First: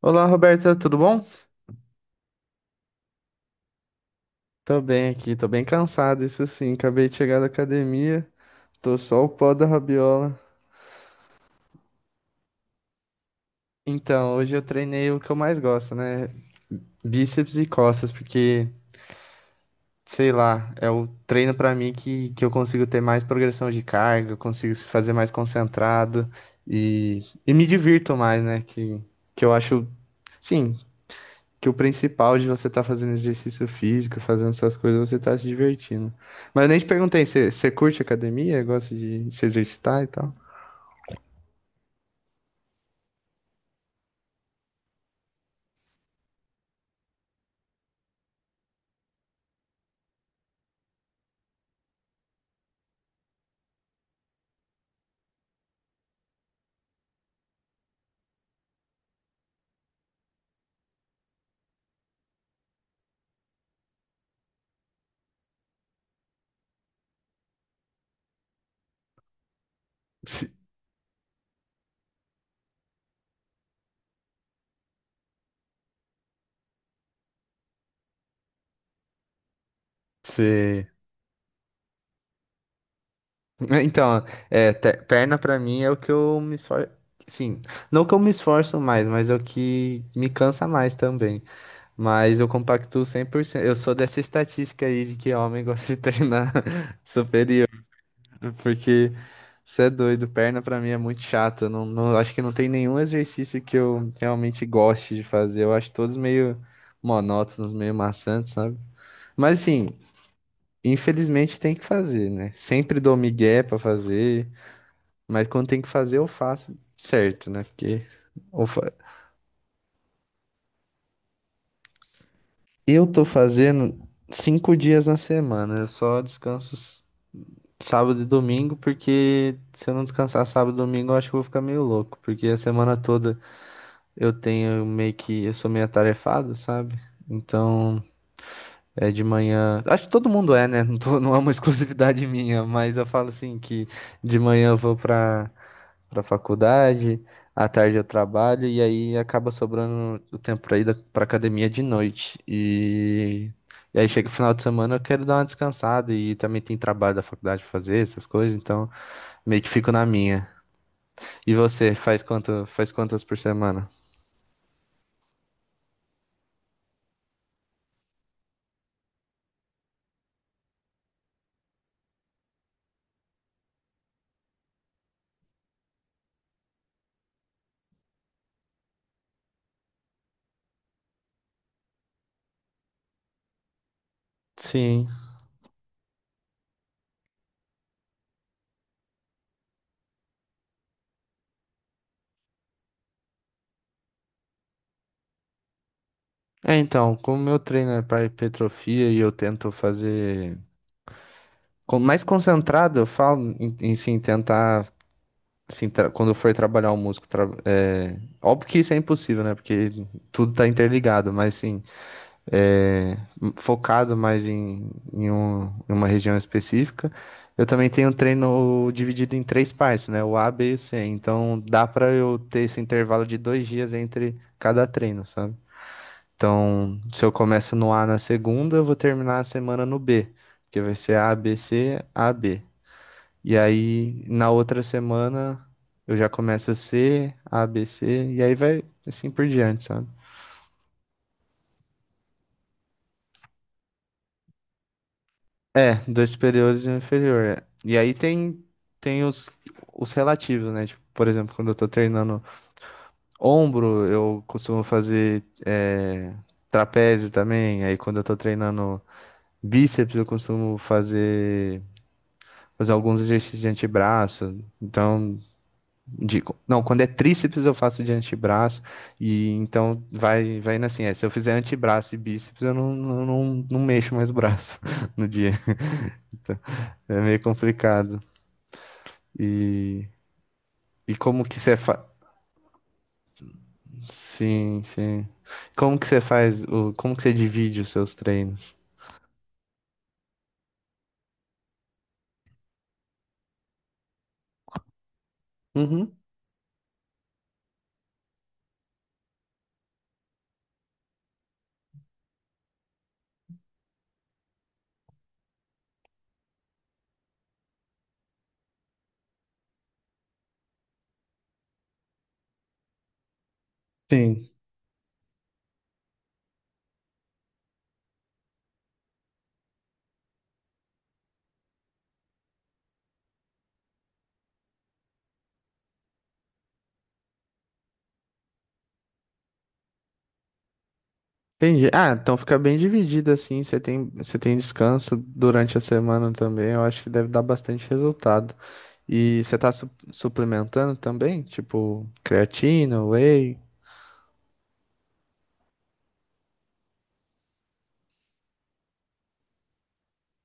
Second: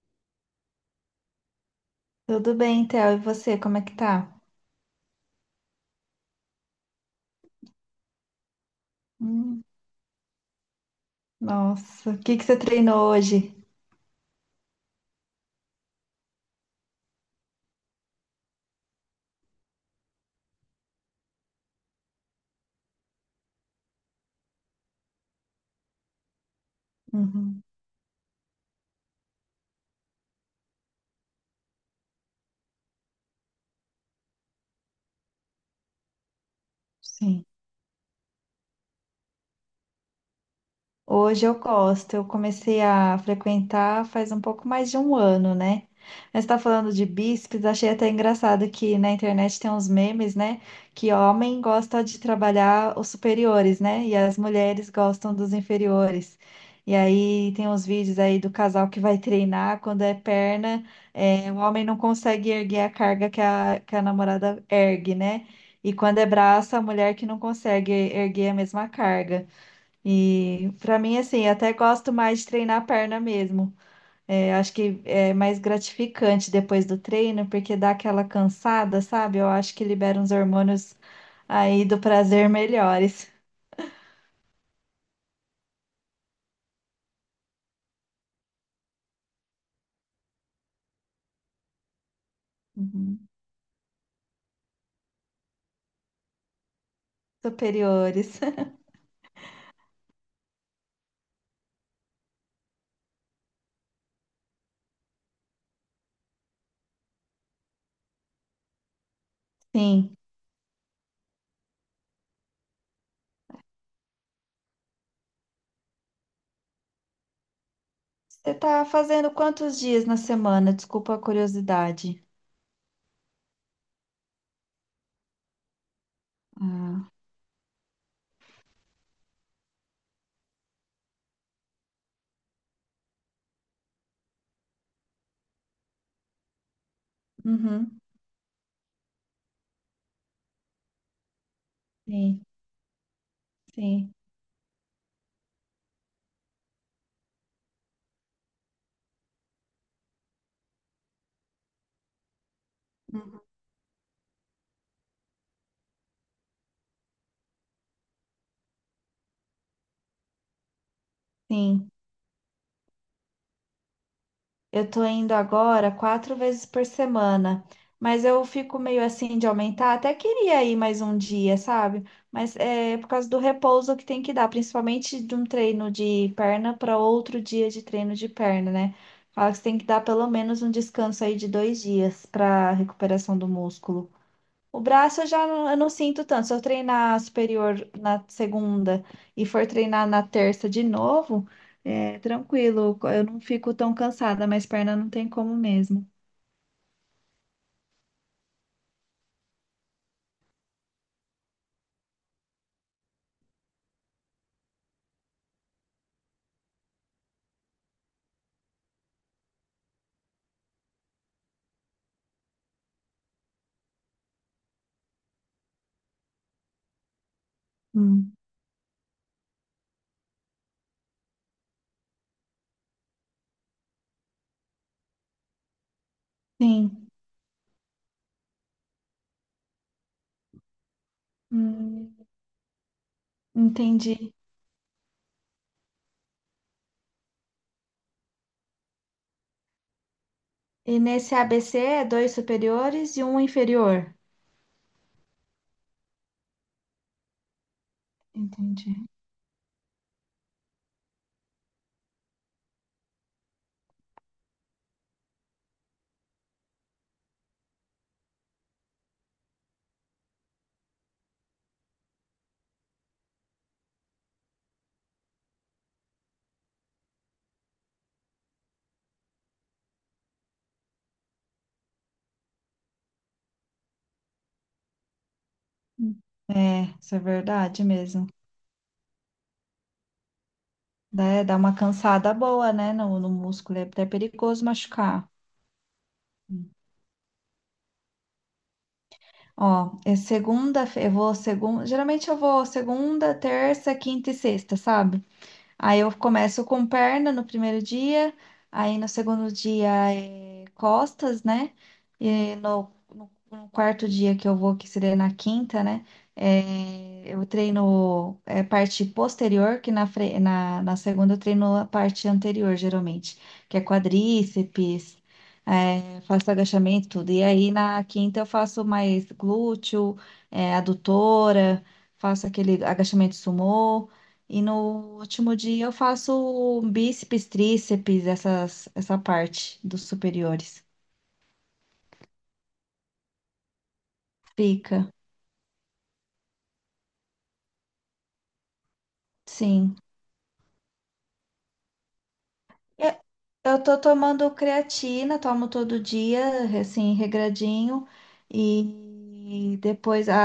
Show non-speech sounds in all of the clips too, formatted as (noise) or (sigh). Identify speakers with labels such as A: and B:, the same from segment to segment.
A: Olá, Roberta, tudo bom?
B: Tudo bem, Theo? E você, como é que tá?
A: Tô bem aqui, tô bem cansado, isso sim. Acabei de chegar da academia, tô só o pó
B: Hum,
A: da rabiola.
B: nossa, o que que você treinou hoje?
A: Então, hoje eu treinei o que eu mais gosto, né? Bíceps e costas, porque, sei lá, é o treino pra mim que eu consigo ter mais progressão de carga, eu consigo se fazer mais concentrado e
B: Uhum,
A: me divirto mais, né? Que eu acho, sim, que o principal de você estar fazendo exercício físico, fazendo essas coisas, você tá se divertindo. Mas eu nem te perguntei,
B: sim.
A: você curte academia? Gosta de se exercitar e tal?
B: Hoje eu gosto, eu comecei a frequentar faz um pouco mais de um ano, né? Mas tá falando de bíceps, achei até engraçado que na internet tem uns memes, né? Que homem gosta de trabalhar os superiores, né? E as mulheres gostam dos inferiores. E aí tem uns vídeos aí do casal que vai treinar, quando é perna, é, o homem não consegue erguer a carga que que a namorada ergue, né? E quando é braço, a mulher que não consegue erguer a mesma carga.
A: Se-
B: E para mim, assim, eu até gosto mais de treinar a perna mesmo. É, acho que é mais gratificante depois do treino, porque dá aquela cansada, sabe? Eu acho que libera uns
A: se-
B: hormônios aí do prazer melhores,
A: Então, é, perna pra mim é o que eu me esforço. Sim, não que eu me esforço mais, mas é o que me cansa mais também. Mas eu compactuo
B: uhum,
A: 100%. Eu sou dessa estatística aí de que homem gosta de treinar (laughs) superior.
B: superiores. (laughs)
A: Porque você é doido, perna pra mim é muito chato. Eu acho que não tem nenhum exercício que eu realmente goste de fazer. Eu acho todos meio monótonos, meio maçantes, sabe? Mas assim,
B: Sim.
A: infelizmente tem que fazer, né? Sempre dou migué pra fazer, mas quando tem que fazer eu faço certo, né? Porque
B: Você
A: eu
B: tá
A: fa-
B: fazendo quantos dias na semana? Desculpa a curiosidade.
A: eu tô fazendo 5 dias na semana. Eu só descanso
B: Ah,
A: sábado e domingo, porque se eu não descansar sábado e domingo, eu acho que eu vou ficar meio louco, porque a semana toda. Eu tenho meio que, eu sou meio atarefado, sabe?
B: uhum,
A: Então, é de manhã, acho que todo mundo é, né? Não é uma (laughs) exclusividade
B: sim,
A: minha, mas eu falo assim que
B: sim,
A: de manhã eu vou pra faculdade, à tarde eu trabalho e aí acaba sobrando o tempo pra ir pra academia de noite.
B: uhum,
A: E aí chega o final de semana, eu quero dar uma descansada e também tem trabalho da faculdade pra fazer, essas coisas, então meio que fico na minha. E
B: sim.
A: você, faz quantas por semana?
B: Eu tô indo agora quatro vezes por semana, mas eu fico meio assim de aumentar. Até queria ir mais um dia, sabe? Mas é por causa do repouso que tem que dar, principalmente de um treino de perna para outro dia de treino de perna, né? Fala que você tem que dar pelo menos um descanso aí de 2 dias para recuperação do músculo. O
A: Sim.
B: braço eu já não, eu não sinto tanto. Se eu treinar superior na segunda e for treinar na terça de novo, é tranquilo, eu não fico tão cansada, mas perna não tem como mesmo.
A: É, então, como meu treino é para hipertrofia e eu tento fazer mais concentrado, eu falo em sim tentar assim, quando eu for trabalhar o músculo, é, óbvio que isso é impossível, né? Porque tudo tá interligado, mas sim, é, focado mais em em uma região específica. Eu também tenho
B: Hum,
A: treino dividido em três partes, né? O A, B e o C. Então dá para eu ter esse intervalo de 2 dias entre cada treino, sabe? Então,
B: sim,
A: se eu começo no A na segunda, eu vou terminar a semana no B, porque vai ser A, B, C,
B: Hum,
A: A, B. E aí,
B: entendi.
A: na outra semana, eu já começo C, A, B, C, e aí vai assim por diante, sabe?
B: E nesse ABC é dois superiores e um inferior.
A: É, dois superiores e um inferior. É. E aí tem,
B: Entendi.
A: tem os relativos, né? Tipo, por exemplo, quando eu tô treinando ombro, eu costumo fazer é, trapézio também. Aí quando eu tô treinando bíceps, eu costumo fazer alguns exercícios de antebraço. Então, de- não, quando é tríceps eu faço de antebraço. E então vai indo assim. É, se eu fizer antebraço e bíceps, eu não mexo mais o braço (laughs) no dia.
B: Hum.
A: Então,
B: É, isso é
A: é meio
B: verdade
A: complicado.
B: mesmo.
A: E, e
B: Dá,
A: como
B: dá
A: que
B: uma
A: você faz?
B: cansada boa, né? No, no músculo é até perigoso
A: Sim, sim.
B: machucar.
A: Como que você faz? O, como que você divide os seus treinos?
B: Ó, é segunda, eu vou segunda, geralmente eu vou segunda, terça, quinta e sexta, sabe? Aí eu
A: Uhum.
B: começo com perna no primeiro dia, aí no segundo dia é costas, né? E no quarto dia que eu vou, que seria na quinta, né? É, eu treino é, parte posterior, que na segunda eu treino a parte anterior, geralmente, que é
A: Sim.
B: quadríceps, é, faço agachamento, tudo. E aí na quinta eu faço mais glúteo, é, adutora, faço aquele agachamento sumô. E no último dia eu faço bíceps, tríceps, essas, essa parte dos superiores.
A: Entendi. Ah, então fica bem dividido assim. Você tem
B: Fica,
A: descanso durante a semana também. Eu acho que deve dar bastante resultado. E você tá
B: sim.
A: suplementando também? Tipo, creatina,
B: É,
A: whey?
B: eu tô tomando creatina, tomo todo dia, assim, regradinho. E depois a,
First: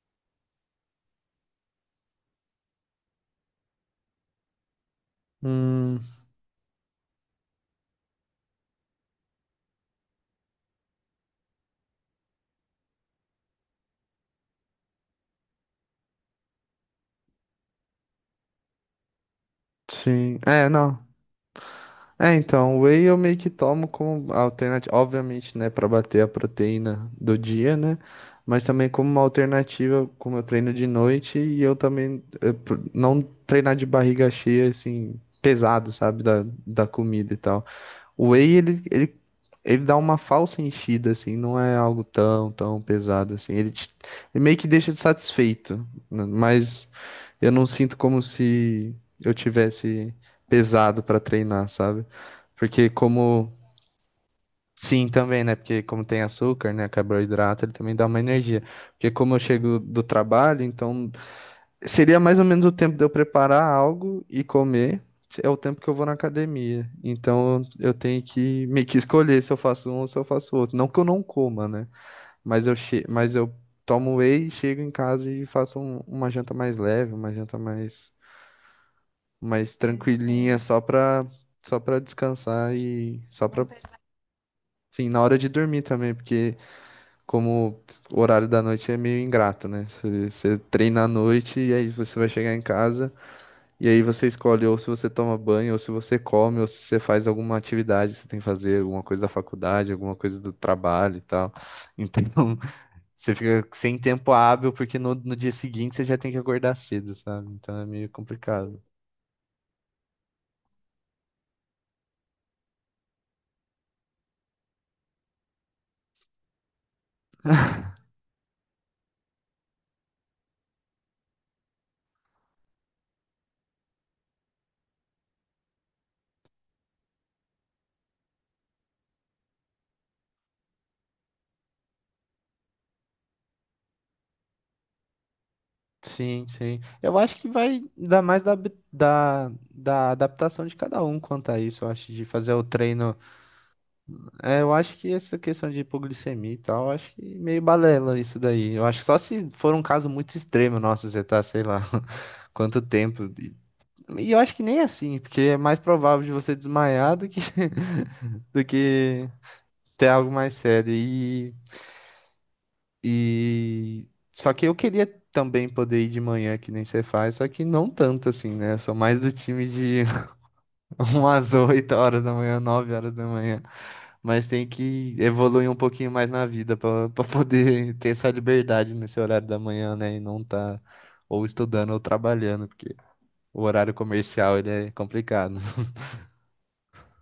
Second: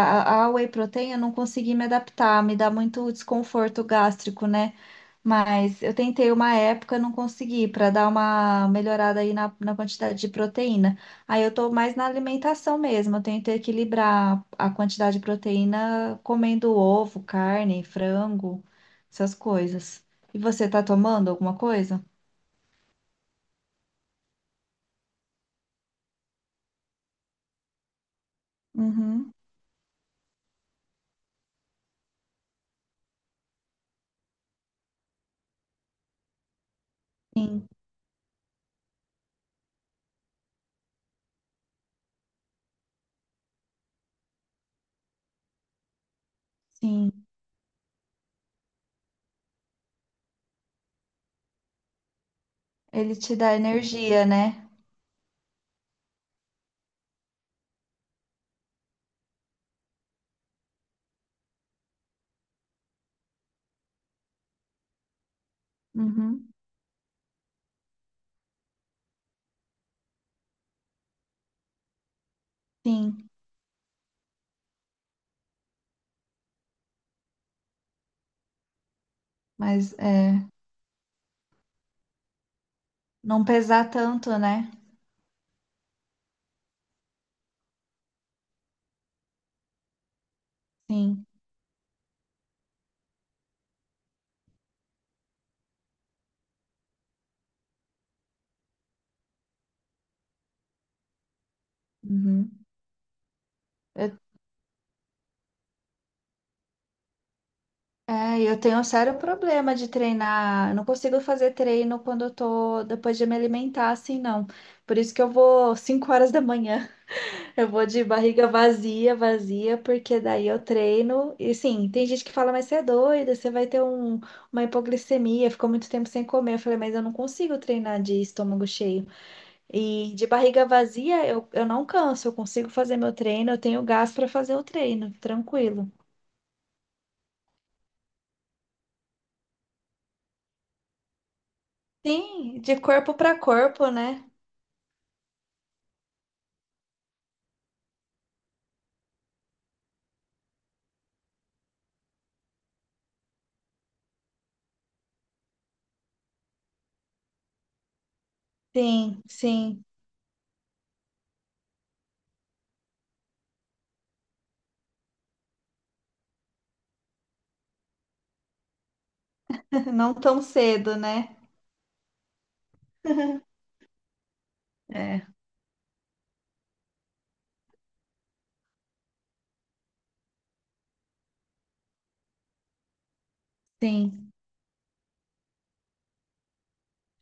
B: a a whey protein eu não consegui me adaptar, me dá muito desconforto gástrico, né? Mas eu
A: Hum,
B: tentei uma época, não consegui, para dar uma melhorada aí na quantidade de proteína. Aí eu tô mais na alimentação mesmo, eu tento equilibrar a quantidade de proteína comendo ovo, carne, frango, essas coisas. E
A: sim.
B: você
A: É,
B: tá
A: não.
B: tomando alguma coisa?
A: É, então, whey eu meio que tomo como alternativa. Obviamente, né, pra bater a proteína do dia, né? Mas também como uma
B: Uhum.
A: alternativa, como eu treino de noite e eu também não treinar de barriga cheia, assim, pesado, sabe, da comida e tal.
B: Sim,
A: O whey, ele dá uma falsa enchida, assim, não é algo tão pesado, assim. Ele, ele meio que deixa satisfeito, né? Mas
B: sim.
A: eu não sinto como se eu tivesse pesado para treinar, sabe? Porque
B: Ele te
A: como...
B: dá energia, né?
A: Sim, também, né? Porque como tem açúcar, né? Carboidrato, ele também dá uma energia. Porque como eu chego do trabalho, então seria mais ou menos o tempo de eu preparar algo e comer, é o tempo que eu vou na
B: Uhum,
A: academia. Então eu tenho que meio que escolher se eu faço um ou se eu faço outro. Não que eu não coma, né? Mas eu, che
B: sim.
A: mas eu tomo whey, chego em casa e faço uma janta mais leve, uma janta mais, mais
B: Mas é,
A: tranquilinha, só pra descansar e
B: não
A: só pra,
B: pesar tanto, né?
A: sim, na hora de dormir também, porque como o horário da noite é meio ingrato, né? Você treina à
B: Sim.
A: noite e aí você vai chegar em casa. E aí você escolhe ou se você toma banho, ou se você come, ou se você faz alguma atividade, que você tem que fazer alguma coisa da faculdade, alguma coisa do trabalho e tal.
B: Uhum.
A: Então, (laughs) você fica sem tempo hábil, porque no dia seguinte você já tem que acordar cedo, sabe? Então é meio
B: É, eu tenho
A: complicado.
B: um sério problema de treinar. Eu não consigo fazer treino quando eu tô depois de me alimentar, assim, não. Por isso que eu vou 5 horas da manhã. (laughs) Eu vou de barriga vazia, vazia, porque daí eu treino. E sim, tem gente que fala, mas você é doida, você vai ter uma hipoglicemia, ficou muito tempo sem comer. Eu falei, mas eu não consigo treinar de estômago cheio. E de barriga vazia, eu não canso, eu consigo fazer meu treino, eu tenho gás para fazer o treino, tranquilo.
A: Sim, sim. Eu acho que vai dar mais da adaptação de cada um quanto a isso, eu acho, de fazer
B: Sim,
A: o
B: de corpo
A: treino.
B: para corpo, né?
A: É, eu acho que essa questão de hipoglicemia e tal, eu acho que meio balela isso daí. Eu acho que só se for um caso muito extremo, nossa, você tá, sei lá, (laughs) quanto tempo. E eu acho que nem é assim, porque é mais provável de você desmaiar do que, (laughs) do
B: Sim,
A: que
B: sim.
A: ter algo mais sério. E... Só que eu queria também poder ir de manhã, que nem você faz, só que não tanto assim, né? Eu sou mais do time
B: (laughs)
A: de
B: Não tão cedo,
A: (laughs)
B: né?
A: umas 8 horas da manhã, 9 horas da manhã. Mas tem que
B: É,
A: evoluir um pouquinho mais na vida para (laughs) poder ter essa liberdade nesse horário da manhã, né? E não tá ou estudando ou trabalhando, porque o horário
B: sim.
A: comercial ele é complicado.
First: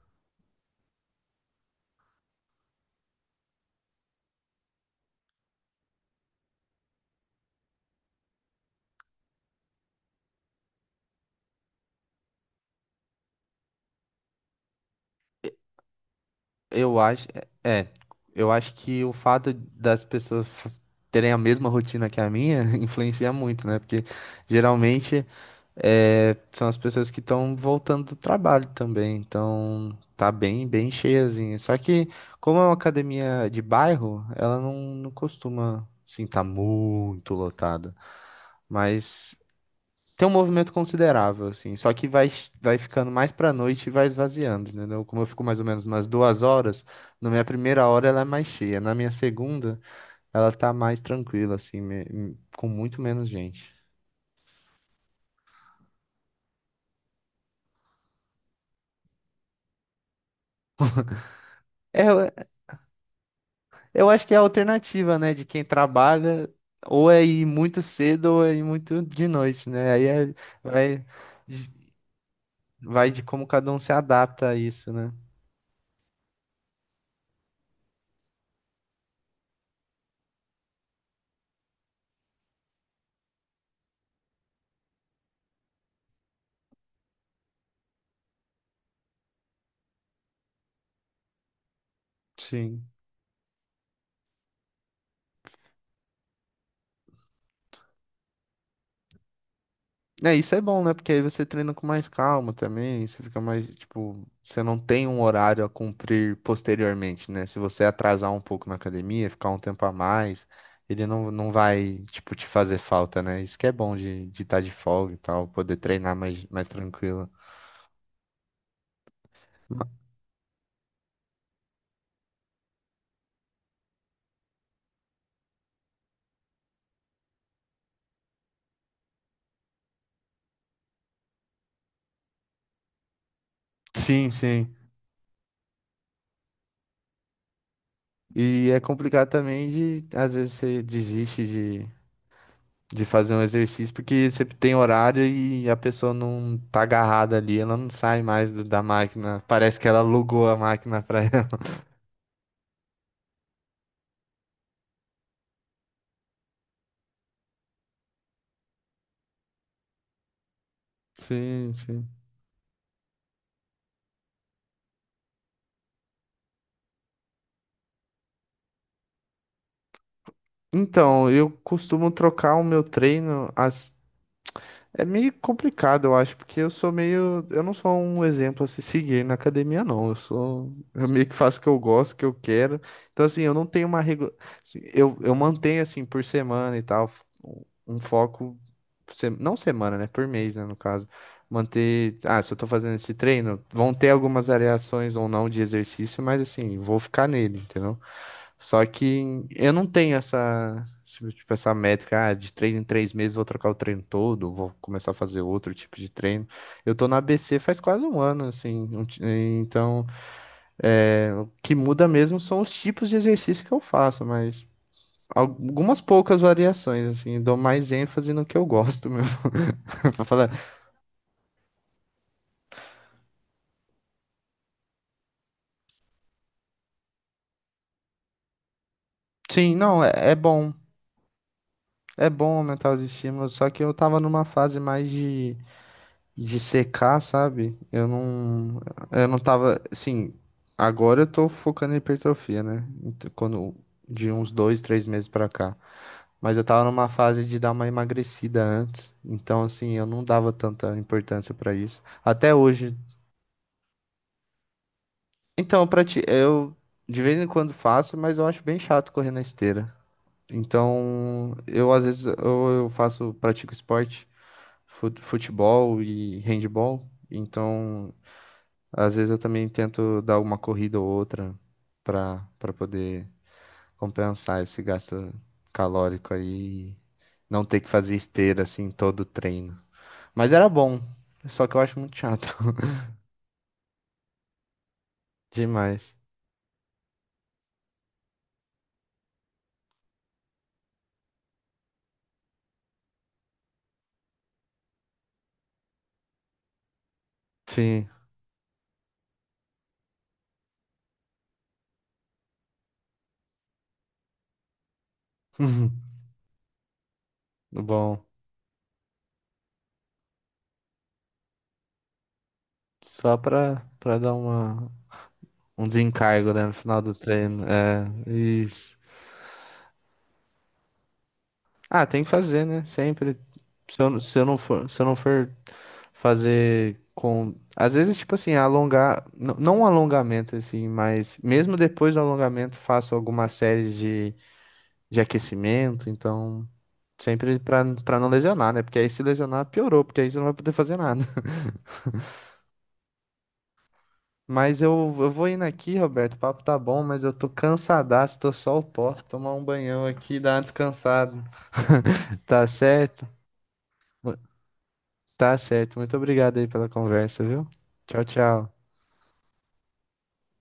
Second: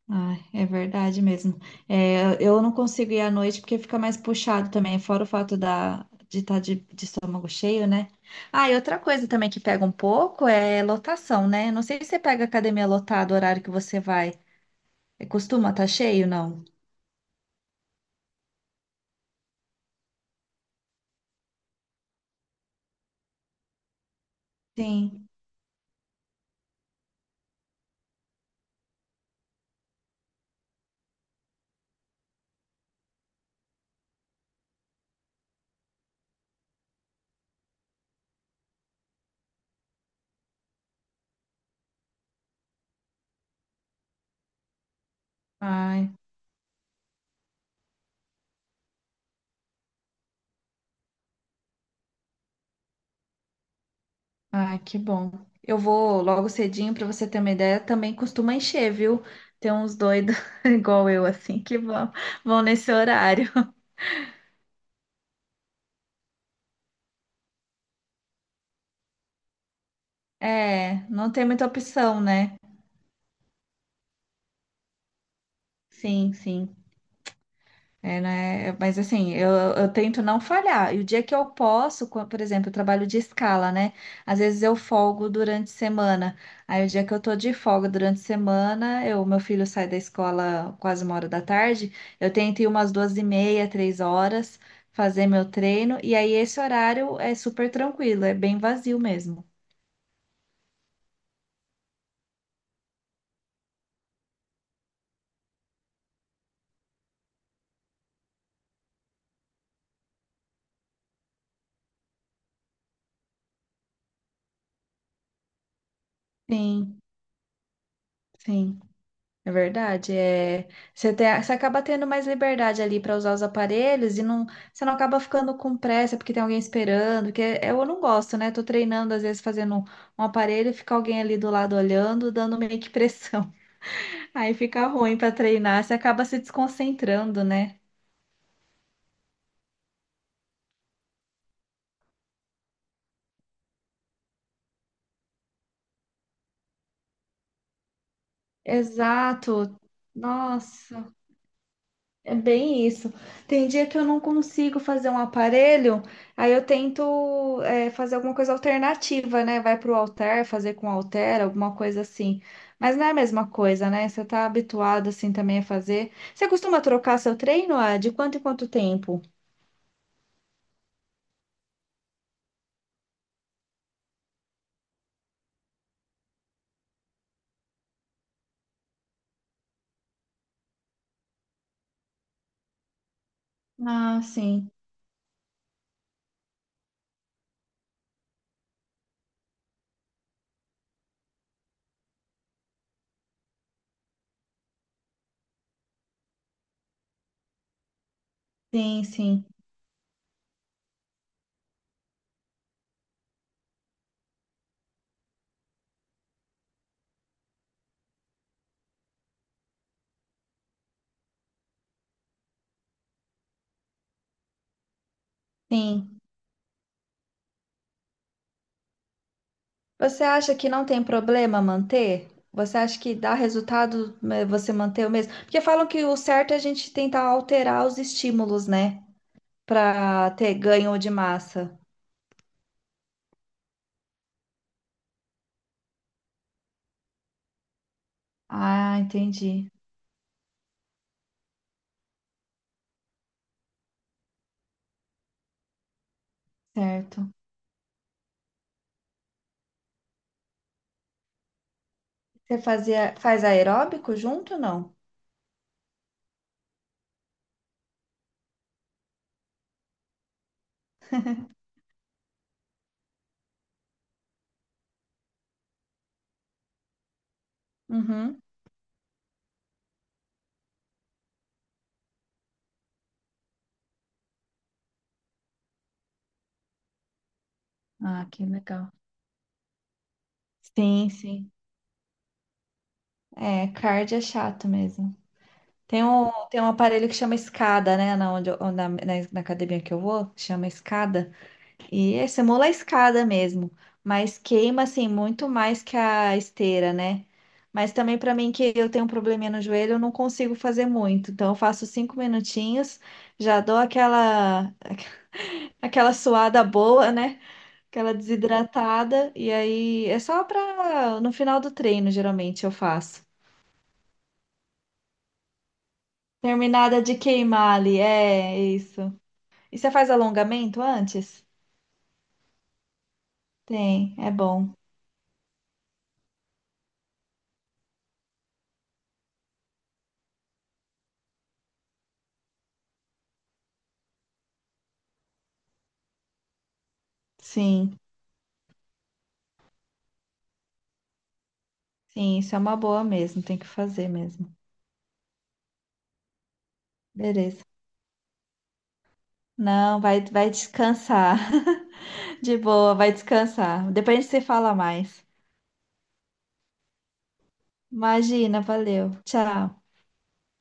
B: Ai, é verdade mesmo. É, eu não consigo ir à noite porque fica mais puxado também, fora o fato de estar de estômago cheio, né? Ah, e outra coisa também que pega um pouco é lotação, né? Não sei se você pega academia lotada o horário que você vai. É, costuma estar cheio, não?
A: Eu acho, é, eu acho que o fato das pessoas terem a mesma rotina que a minha (laughs) influencia muito, né? Porque geralmente
B: Sim.
A: é, são as pessoas que estão voltando do trabalho também, então tá bem cheiazinho. Só que, como é uma academia de bairro, ela não costuma, assim, tá muito lotada. Mas tem um movimento considerável, assim. Só que vai ficando mais pra noite e vai esvaziando, entendeu? Como eu fico mais ou menos umas
B: Ai,
A: 2 horas, na minha primeira hora ela é mais cheia, na minha segunda ela tá mais tranquila, assim, com muito menos gente.
B: Ai, que bom. Eu vou logo cedinho para você ter uma ideia. Também costuma encher, viu? Tem uns doidos (laughs) igual eu, assim, que vão,
A: É,
B: vão nesse horário. (laughs)
A: eu acho que é a alternativa, né, de quem trabalha, ou é ir muito cedo ou é ir muito de noite, né?
B: É,
A: Vai,
B: não tem muita
A: de-
B: opção, né?
A: vai de como cada um se adapta a isso, né?
B: Sim, sim. É, né? Mas assim, eu tento não falhar. E o dia que eu posso, por exemplo, eu trabalho de escala, né? Às vezes eu folgo durante a semana. Aí o dia que eu tô de folga durante a semana, meu filho sai da escola quase 1 hora da tarde, eu tento ir
A: Sim.
B: umas 2h30, 3 horas, fazer meu treino. E aí esse horário é super tranquilo, é bem vazio mesmo.
A: É, isso é bom, né? Porque aí você treina com mais calma também, você fica mais, tipo, você não tem um horário a cumprir posteriormente, né? Se você atrasar um pouco na academia, ficar um tempo a mais, ele não vai, tipo, te fazer falta, né? Isso que é bom de estar tá de folga e tal, poder treinar mais, mais
B: Sim,
A: tranquilo.
B: sim. É
A: Ma-
B: verdade, é, você acaba tendo mais liberdade ali para usar os aparelhos e não, você não acaba ficando com pressa porque tem alguém esperando, que eu não gosto, né? Tô treinando, às vezes fazendo um aparelho, e fica alguém ali do lado olhando, dando meio que pressão. (laughs)
A: Sim,
B: Aí
A: sim.
B: fica ruim para treinar, você acaba se desconcentrando, né?
A: E é complicado também de, às vezes, você desiste de fazer um exercício porque você tem horário e a pessoa não tá agarrada ali, ela não sai mais da máquina.
B: Exato.
A: Parece que ela alugou a máquina
B: Nossa.
A: pra ela. (laughs)
B: É bem isso. Tem dia que eu não consigo fazer um aparelho, aí eu tento fazer alguma coisa alternativa, né? Vai para o halter, fazer com halter,
A: Sim,
B: alguma coisa
A: sim.
B: assim. Mas não é a mesma coisa, né? Você tá habituado assim também a fazer. Você costuma trocar seu treino, ah, de quanto em quanto tempo?
A: Então, eu costumo trocar o meu treino, as é meio complicado, eu acho, porque eu sou meio. Eu não sou um exemplo a se seguir na academia, não. Eu sou. Eu meio que faço o que eu gosto, o que eu quero. Então, assim, eu não tenho uma
B: Ah,
A: regra.
B: sim,
A: Assim, eu mantenho, assim, por semana e tal, um foco. Não semana, né? Por mês, né? No caso. Manter. Ah, se eu tô fazendo esse treino, vão ter algumas variações ou não de exercício, mas, assim, vou ficar nele, entendeu? Só
B: sim,
A: que
B: sim,
A: eu não tenho essa, essa métrica, ah, de três em três meses vou trocar o treino todo, vou começar a fazer outro tipo de treino. Eu tô na ABC faz quase 1 ano, assim, então é, o que muda mesmo são os tipos de exercício que eu faço, mas algumas
B: sim.
A: poucas variações, assim, dou mais ênfase no que eu gosto mesmo, (laughs) pra
B: Você
A: falar.
B: acha que não tem problema manter? Você acha que dá resultado, né, você manter o mesmo? Porque falam que o certo é a gente tentar alterar os estímulos, né?
A: Sim, não, é,
B: Para ter ganho de massa.
A: é bom aumentar os estímulos, só que eu tava numa fase mais de secar, sabe?
B: Ah,
A: Eu não
B: entendi.
A: tava, assim, agora eu tô focando em hipertrofia, né? Quando, de uns dois, 3 meses pra cá. Mas eu tava numa
B: Certo.
A: fase de dar uma emagrecida antes, então assim, eu não dava tanta importância pra isso. Até
B: Você
A: hoje.
B: fazia, faz aeróbico junto, não?
A: Então, pra ti, eu de vez em quando faço, mas eu acho bem chato correr na esteira. Então, eu às vezes eu faço, pratico esporte, futebol e handball. Então,
B: Uhum.
A: às vezes eu também tento dar uma corrida ou outra para poder compensar esse gasto calórico aí, e não ter que fazer
B: Ah, que
A: esteira assim
B: legal.
A: todo o treino. Mas era bom,
B: Sim, sim.
A: só que eu acho muito chato (laughs)
B: É, cardio é chato mesmo. Tem
A: demais.
B: um, tem um aparelho que chama escada, né? Na, onde, eu- na, na na academia que eu vou, chama escada. E é semola a escada mesmo, mas queima assim muito mais que a esteira, né? Mas
A: Sim.
B: também para mim que eu tenho um probleminha no joelho, eu não consigo fazer muito. Então eu faço cinco minutinhos, já dou aquela (laughs) aquela
A: (laughs)
B: suada boa, né? Aquela
A: Bom,
B: desidratada e aí é só para no final do treino geralmente eu faço.
A: só para dar uma um desencargo, né, no
B: Terminada
A: final do
B: de
A: treino.
B: queimar ali,
A: É,
B: é
A: isso.
B: isso. E você faz alongamento antes?
A: Ah, tem que fazer, né? Sempre.
B: Tem, é bom.
A: Se eu não for fazer com. Às vezes, tipo assim, alongar. Não um alongamento, assim, mas mesmo depois do alongamento, faço algumas séries de aquecimento. Então,
B: Sim.
A: pra não lesionar, né? Porque aí se lesionar, piorou, porque aí você não vai poder fazer nada. (laughs)
B: Sim, isso é uma boa mesmo, tem que fazer mesmo.
A: Mas eu vou indo aqui, Roberto. O papo tá bom, mas eu tô
B: Beleza.
A: cansadaço, tô só o pó. Tomar um
B: Não,
A: banhão
B: vai,
A: aqui,
B: vai
A: dar uma descansada.
B: descansar. (laughs) De
A: Tá
B: boa, vai
A: certo?
B: descansar. Depois a gente se fala mais.
A: Tá certo. Muito obrigado aí pela conversa, viu? Tchau,
B: Imagina,
A: tchau.
B: valeu. Tchau.